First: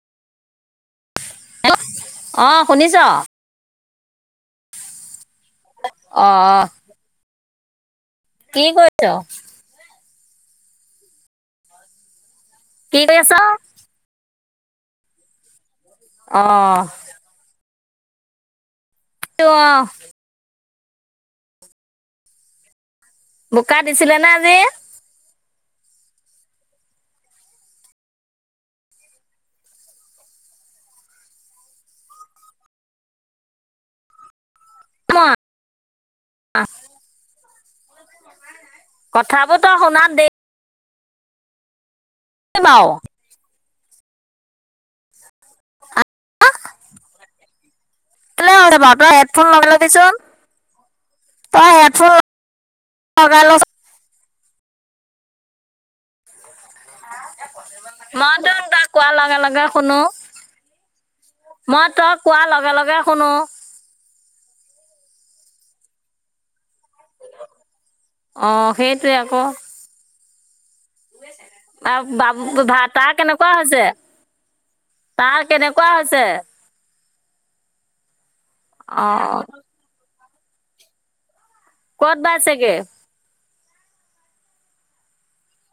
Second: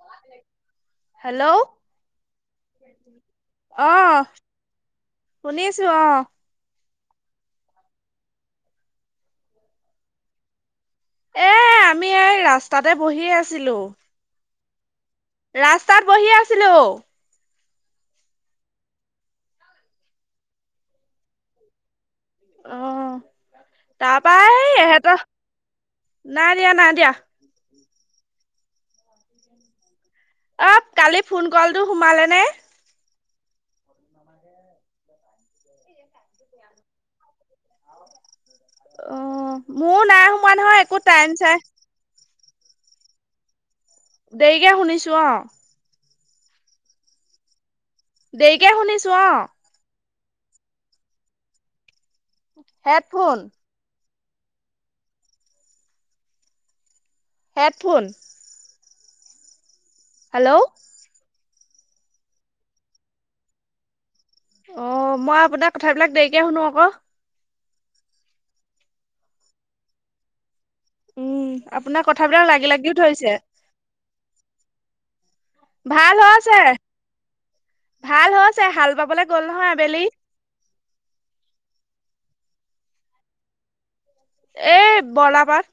[unintelligible] Hello অ, শুনিছ? অহ, শুনিছোঁ অহ, অ কি কৰিছ? এ, আমি এই ৰাস্তাতে কি কৰি বহি আছ আছিলোঁ। ৰাস্তাত বহি অ আছিলোঁ। [unintelligible] অ, বোকা দিছিলে তাৰ নে পৰা আজি এই এহেঁতৰ নাই দিয়া, নাই দিয়া। অ, কালি ফোন ক'লটো সোমালে নে? [unintelligible] কথাবোৰ অ', তই মোৰো শুনাত নাই দেৰি সোমোৱা নহয় একো টাইম চাই [unintelligible] দেৰিকে শুনিছোঁ অ', দেৰিকে শুনিছো অ [unintelligible] তই হেডফোন হেডফোন? লগাই ল হেডফোন? মই তোন তই কোৱাৰ লগে লগে শুনো। হেল্ল' মই তই কোৱা লগে লগে শুনো। অ', মই আপোনাৰ কথাবিলাক দেৰিকে শুনো আকৌ। অ, সেইটোৱে আকৌ। উম আপোনাৰ বা কথাবিলাক লাগি লাগিও [unintelligible] ধৰিছে কেনেকুৱা হৈছে? তাৰ কেনেকুৱা ভাল হৈছে, ভাল হৈছে, হাল অ বাবলে গল নহয় আবেলি। ক'ত বাইছেগে? এই বৰলাপাৰত।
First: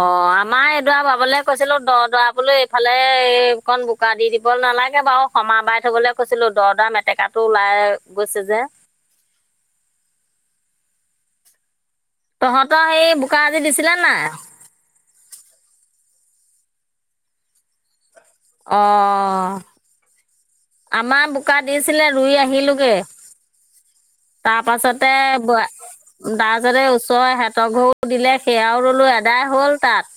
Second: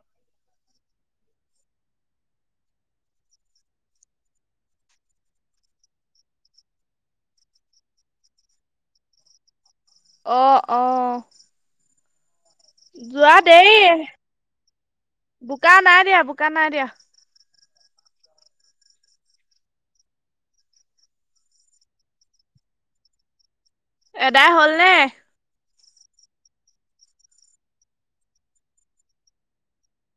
অ, আমাৰ এইডৰা ভাবলৈ কৈছিলোঁ দ' দৰা বোলো এইফালে এইকন বোকা দি দিব নালাগে বাৰু, সমা বাই থবলৈ কৈছিলোঁ দ' দৰা মেটেকাটো ওলাই গৈছে যে। [unintelligible] অ', অ, তহঁতৰ সেই যোৱা বোকা আজি দেৰি দিছিলে নাই? বোকা নাই দিয়া, বোকা নাই দিয়া। অ', আমাৰ বোকা দিছিলে, ৰুই আহিলোঁগে। এদাই তাৰ হ'ল নে? পাছতে ব তাৰ পিছতে এই, ওচৰৰ এহেতৰ ঘৰু দিলে সেয়াও ৰুলো এদাই হ'ল তাত।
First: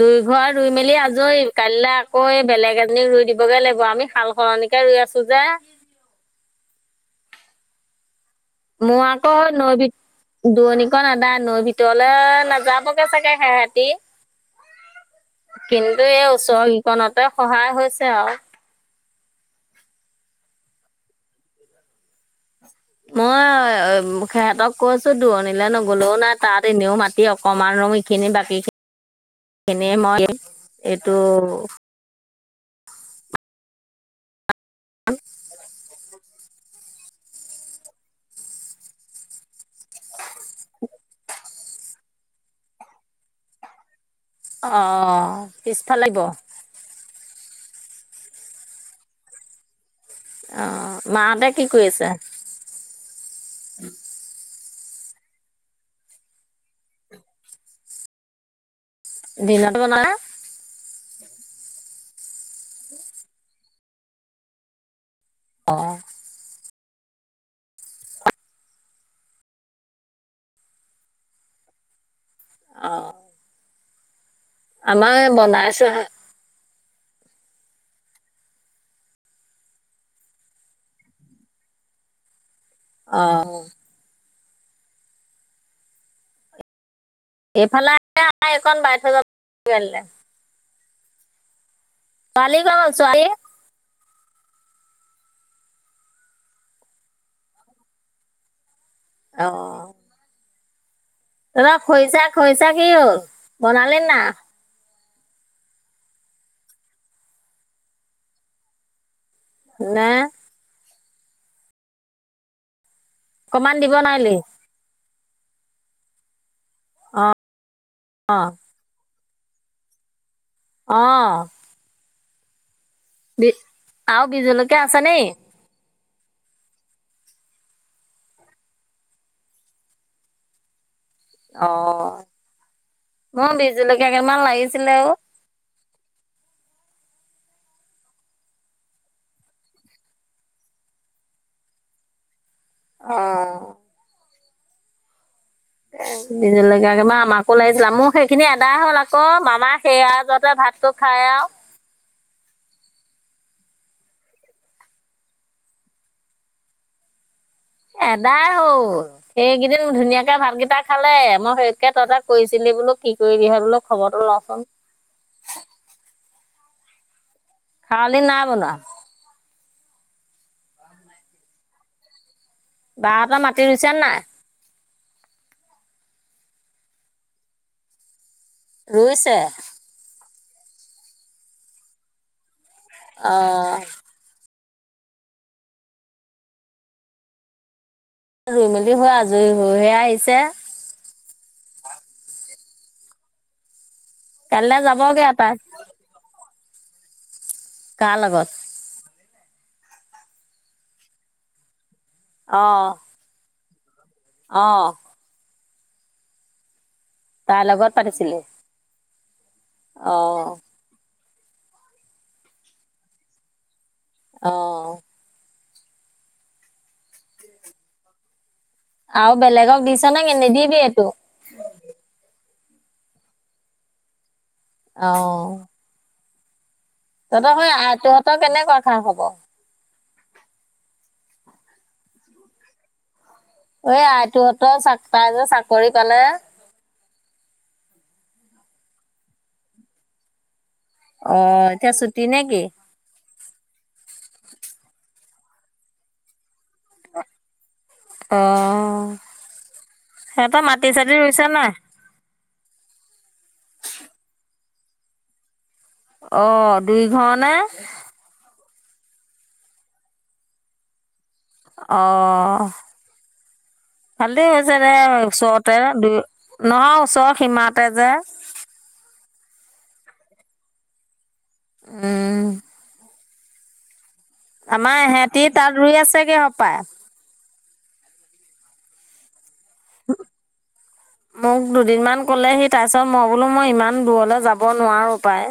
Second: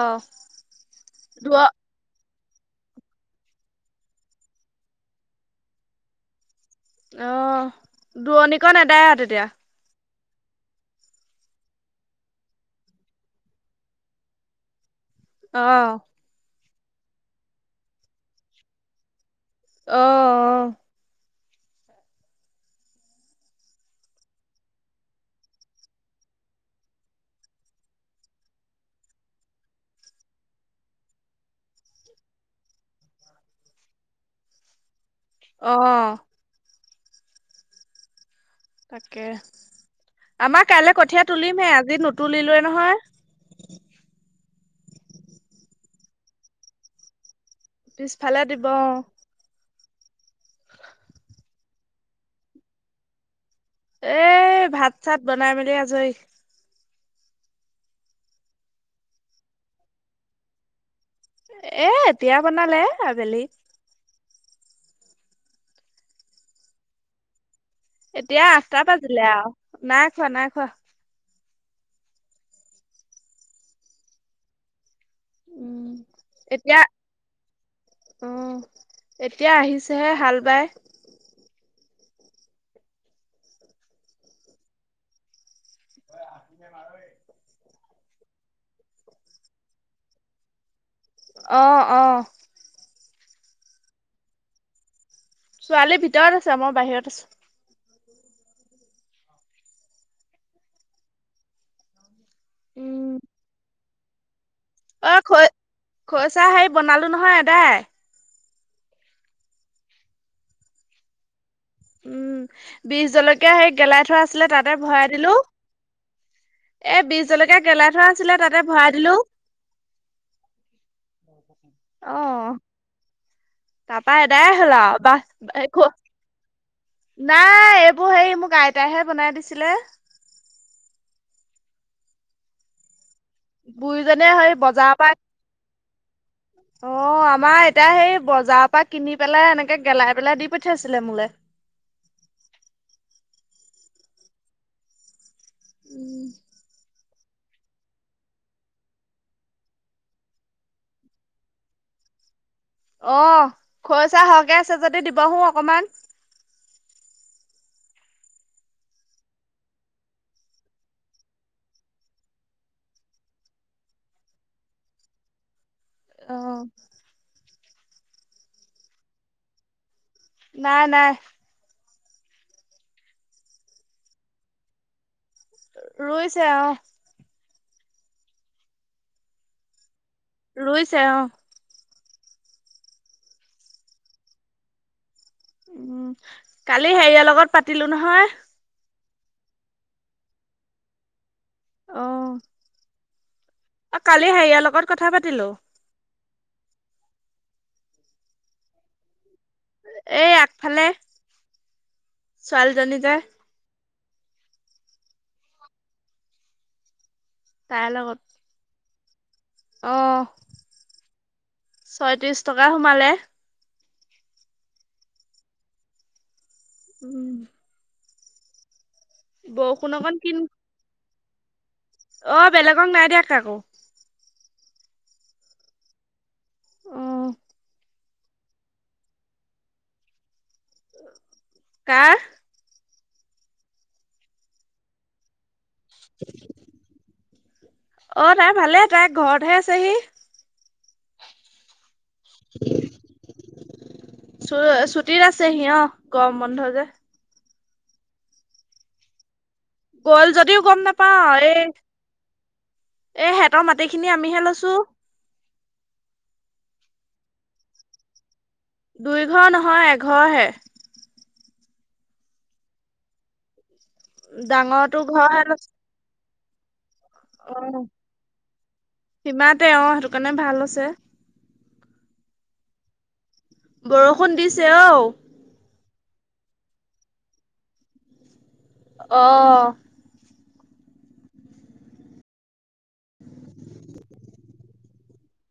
দুই ঘৰ দুই মেলি আজৰি, দূৰ কাইিললৈ আকৌ এই বেলেগ এজনীক ৰুই দিবগে লাগিব, আমি সাল সলনিকে ৰুই আছো যে। অ, দুৰণিকন আদায় আৰু তেতিয়া? দুৰণীকন এদাই, নৈ ভিতৰলৈ নাযাবগে চাগে সেহেতি। অ', কিন্তু এই ওচৰ গিকনতে সহায় হৈছে আৰু। অ, অ, মই সিহঁতক কৈছোঁ দূৰণিলৈ নগ'লেও নাই। তাত এনেইও মাটি অকণমান ৰওঁ এইখিনি বাকীখিনি। এনে মই এইটো। উম। অহ' তাকে আমাৰ কাইলৈ কঠীয়া তুলিমহে, আজি নুতুলিলোৱে নহয়। অ' পিছফালে গ পিছফালে দিব অ' আহ, মাহঁতে কি কৰিছে? এ ভাত চাত বনাই মেলি আজৰি। দিনত বনালে। এ এতিয়া বনালে আবেলি। অ' এতিয়া আঠটা বাজিলে আৰু নাই খোৱা নাই খোৱা। অ' আমাৰ বনাইছোহে। আহ এতিয়া আহিছেহে হাল বাই। অ' [unintelligible] এইফালে আহালে আমা এইকণ বাই থৈ যাব [unintelligible] অ' অ ছোৱালী গ'ল ছোৱালী। ছোৱালীৰ ভিতৰত আছে, মই বাহিৰত আছো। অ' এবাৰ খৈৰছা খৈৰছা কি হ'ল বনালে নাই। অ' খ খৈৰচা হেৰি বনালো নহয় আদায়। নাই। উম, বিষ জলকীয়া সেই অকণমান দিব গেলাই থোৱা নোৱাৰিলি আছিলে তাতে ভৰাই দিলোঁ। এ বিহ অঁ জলকীয়া গেলাই থোৱা আছিলে অঁ তাতে ভৰাই দিলোঁ। আহ। তাৰাপাৰ আৰু বিহ আদায় হ'ল জলকীয়া আছে বা নি শেষ হ'ল। নাই এইবোৰ হেৰি মোক আইতাইহে বনাই দিছিলে। অহ' মোক বিহজলকীয়া বুঢ়ীজনীয়ে কেইটামান হেৰি বজাৰৰ লাগিছিলে অ'। পৰা [inaudible] অ' আমাৰ এতিয়া সেই বজাৰৰ পৰা কিনি পেলাই এনেকে গেলাই পেলাই দি পঠিয়াইছিলে মোলে। অহ' এ বিহ জলকীয়া [unintelligible] আমাকো লাগিছিলে, মোৰ সেইখিনি আদায় হ'ল আকৌ মামা সেইয়াজোৰতে ভাতটো খাই আ। [inaudible] অ', খৰিচা সহকে আছে যদি দিবহো অকমান। আদায় হ'ল সেইকেইদিন ধুনীয়াকে ভাতকেইটা খালে, মই সেইতকে তহঁতক কৈছিলি। বোলো কি কৰি হেয়া বোলো খবৰটো লওঁচোন। অহ' খাৱলি নাই বনোৱা। নাই, নাই। বা হত মাটি ৰুইছে নাই। ৰুইছে আহ। ৰুইছে। ৰুইছে অ' অহ' উম, কালি হেইয় লগত পাতিলোঁ নহয়। সি হৈ আজৰি হৈ হে আহিছে। অ'। অ, কালি হেইয় কাইলৈ লগত কথা যাবগে পাতিলোঁ। তাই। কাৰ লগত? এই আগফালে, অ', ছোৱালীজনী যে। অ'। তাইৰ লগত পাতিছিলি? অ'। ছয়ত্ৰিশ টকা সোমালে। অ'। উম। আও বেলেগক বৰষুণ দিছ অকণ নকি কিন নিদিবি এইটো। অ', বেলেগক নাই দিয়া কাকো। অ'। অ তহঁতৰ সৈ আইতুহঁতৰ কেনেকুৱা খা খবৰ? কাৰ? ঐ আইতুহঁতৰ চা তাই যে চাকৰি পালে। অ', তাই ভালে তাই ঘৰতহে আছেহি। অ', এতিয়া চুতি নেকি? চু-ছুটিত আছে সি অ', গম বন্ধ যে। অ'। গ'ল যদিও সিহঁতৰ গম মাটি চাটি নাপাওঁ ৰুইছে এ নাই? এ সেহেঁতৰ মাটি খিনি আমিহে লৈছোঁ। অ', দুয়ো ঘৰনে? দুইঘৰ নহয় এঘৰহে। অ', ভালেই হৈছে দে ডাঙৰটো ঘৰ হে লৈছে ওচৰতে দুই নহয় ওচৰৰ সিমাতে যে। তে অ', সেইটো কাৰণে ভাল হৈছে। উম। বৰ আমাৰ ইহঁতি তাত ৰুই আছেগে হপাই। অ'। [inaudible] মোক দুদিনমান ক'লে সি, তাৰপিছত মই বোলো মই ইমান দূৰলৈ যাব নোৱাৰো পায়।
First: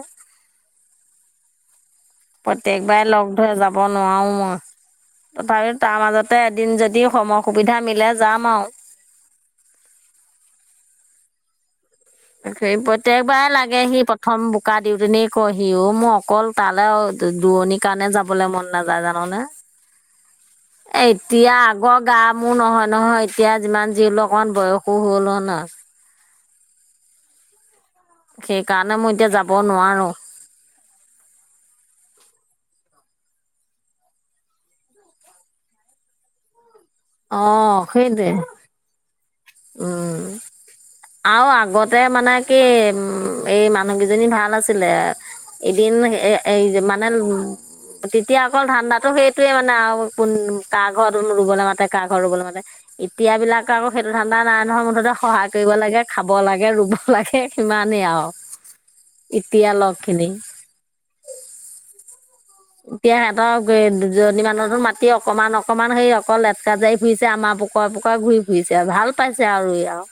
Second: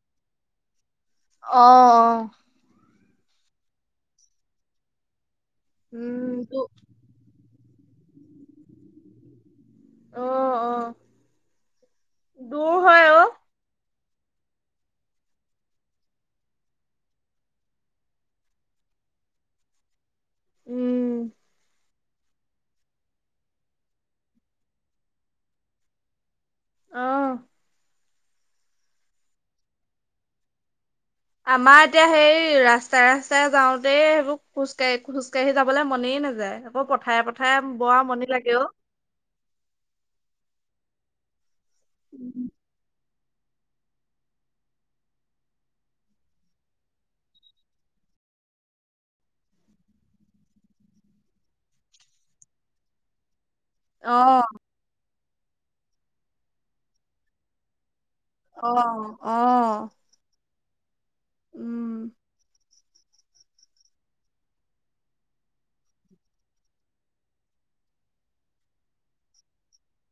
অ', অ। প্ৰত্যেকবাৰেই লগ ধৰে, যাব নোৱাৰো মই। তথাপি তাৰ মাজতে উম তো এদিন যদি সময় সুবিধা মিলে যাম আৰু। অহ, অহ। সেই প্ৰত্যেকবাৰেই লাগেহি প্ৰথম বোকা দিউতেনেই কয়হি অ, মোৰ অকল তালৈ দুৰণিৰ কাৰণেহে যাবলৈ মন নাযায় জান'। নে উম এতিয়া আ আগৰ গা মোৰ নহয় নহয়, এতিয়া যিমান হলেও অকমান বয়সো হ'ল ন। অহ। সেইকাৰণে মই এতিয়া যাব নোৱাৰো। আমাৰ এতিয়া সেই ৰাস্তাই ৰাস্তাই যাওঁতেই সেইবোৰ খোজকাঢ়ি খোজ কাঢ়ি যাবলৈ মনেই নাযায়। আকৌ পথাৰে পথাৰে অ' বৰ সেইটোৱে। আমনি লাগে অ। উম, আৰু আগতে মানে কি উম। এই মানুহ কেইজনী ভাল আছিলে, এদিন এ এই যে মানে তেতিয়া অকল ধানণ্ডাটো সেইটোয়েই মানে আৰু কোন কা ঘৰত ৰুবলৈ মাতে, কা ঘৰ ৰুবলৈ মাতে। এতিয়াবিলাক আক অ ধাণ্ডা নাই নহয়, মুঠতে সহায় কৰিব লাগে খাব লাগে, ৰুব লাগে সিমানেই আৰু। অ অ এতিয়া লগ খিনি। উম। এতিয়া সিহঁতৰ দুজনী মানুহতো মাতি অকমান, অকমান সেই অকল লেটকা জাৰি ফুৰিছে আমাৰ পোকৰে, পোকৰে ঘূৰি ফুৰিছে, ভাল পাইছে আৰু ই আৰু।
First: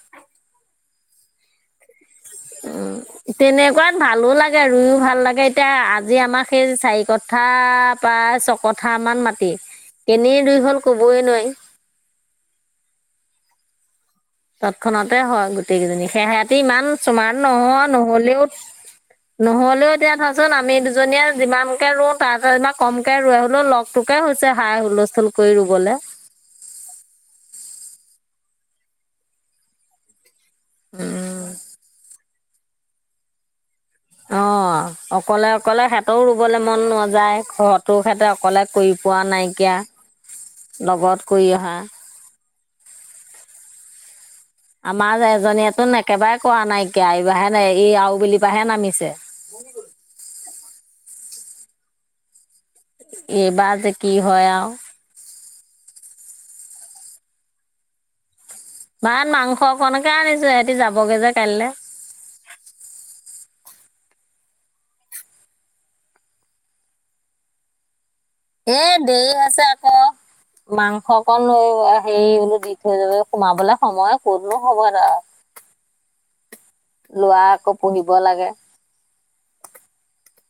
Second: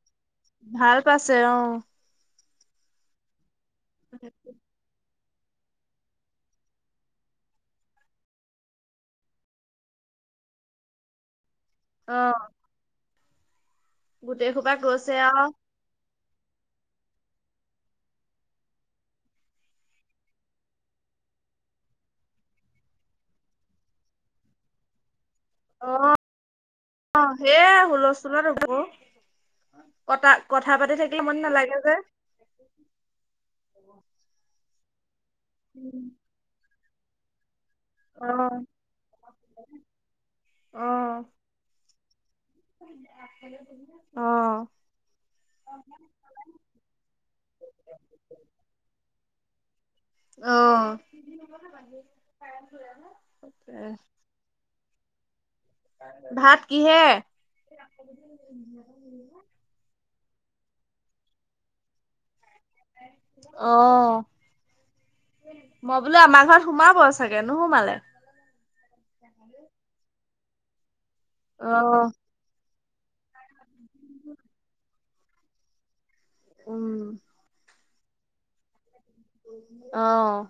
ভাল পাইছে অ'। উম, তেনেকুৱাত ভালো লাগে, ৰুইও ভাল লাগে। এতিয়া আজি আমাৰ সেই চাৰি কথা, প্ৰায় ছ কথা মান মাটি। কেনি ৰুই হ'ল কবই নোৱাৰি। অ'। গোটেই সোপা গৈছে তৎক্ষণতে আৰু হয় গোটেই কেইজনী, সেহতি ইমান স্মাৰ্ট নহয় নহলেও। নহ'লেও, এতিয়া ধৰাচোন আমি দুজনীয়ে যিমানকে ৰোওঁ, তাতকে কমকেই হ'লেও লগ হৈছে হাই হুলস্থুল। কৰি ৰুবলে অ', অ' সেয়াই হুলস্থুলত ৰুব কটা কথা পাতি উম থাকিলে আমনি নালাগে যে। অ', অকলে, অকলে উম, সিহঁতৰো ৰুবলে মন নাযায় ঘৰত। তো অ সিহঁতে অকলে কৰি পোৱা নাইকিয়া, অ লগত কৰি অহাঁ। [inaudible] আমাৰ এজনীয়েতো একেবাৰে কৰা নাইকিয়া এইবাৰহে এই আৰুবেলি পৰাহে নামিছে অ'। তাকে। এইবাৰ যে কি হয় আৰু। ভাত কিহে? ভাত মাংস অকণকে আনিছোঁ, সিহঁতি যাবগে যে কাইলে। অ', মই বোলো আমাৰ ঘৰত সোমাব চাগে নোসোমালে। এ, দেৰি আছে আকৌ মাংস অকণ লও অ হেৰি বোলো দি স-সোমাবলে সময় ক'তনো হ'ব আৰু। উম। ল'ৰা আকৌ পঢ়িব লাগে। অ'।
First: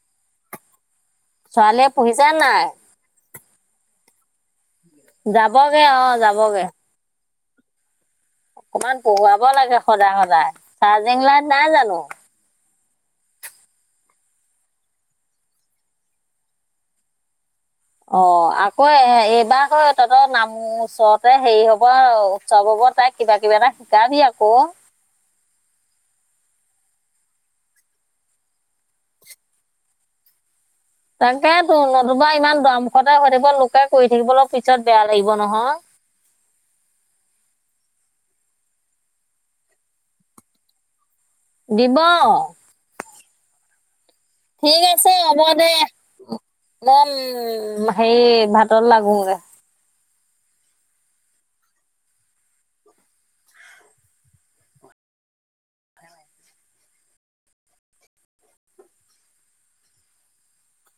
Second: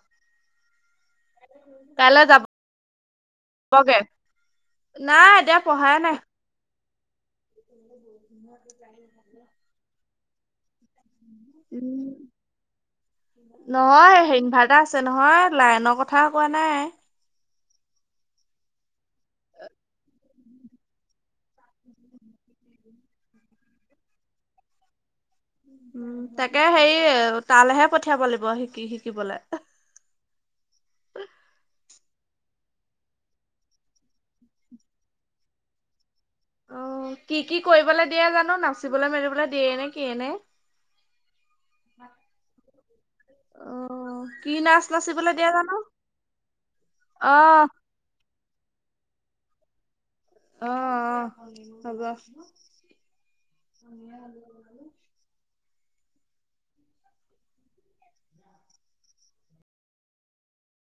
ছোৱালীয়ে পঢ়িছে নে নাই? কে নাই এতিয়া যাবগে পঢ়াই নাই। অ', যাবগে অকমান পঢ়োৱাব লাগে সদায়, সদায় চাৰ্জিং লাইট নাই জানো? উম নহয় ইনভাৰ্টাৰ আছে নহয়, লাইনৰ কথা কোৱা নাই। অ', আকৌ এইবাৰ আকৌ তহঁতৰ নাম ওচৰতে হেৰি হব উৎসৱ হব। তাইক কিবা কিবি এটা শিকাবি আকৌ। উম, তাকে হেৰি তালেহে পঠিয়াব লাগিব শিকি- শিকিবলৈ। [inaudible] নহ'বা ইমান দুৱামুখতেই হৈ থাকিব, লোকে কৰি থাকিবলৈ পিছত বেয়া লাগিব নহয়। অ', কি, কি কৰিবলৈ দিয়ে জানো নাচিবলৈ মেলিবলৈ দিয়ে নে কিয়ে নে। দিব। অ'। কি ঠিক নাচ আছে নাচিবলৈ হ'ব দিয়ে দে, জানো? মই অ উম, হেৰি ভাতত লাগো। উম দে। অ', অ' হ'ব। [inaudible]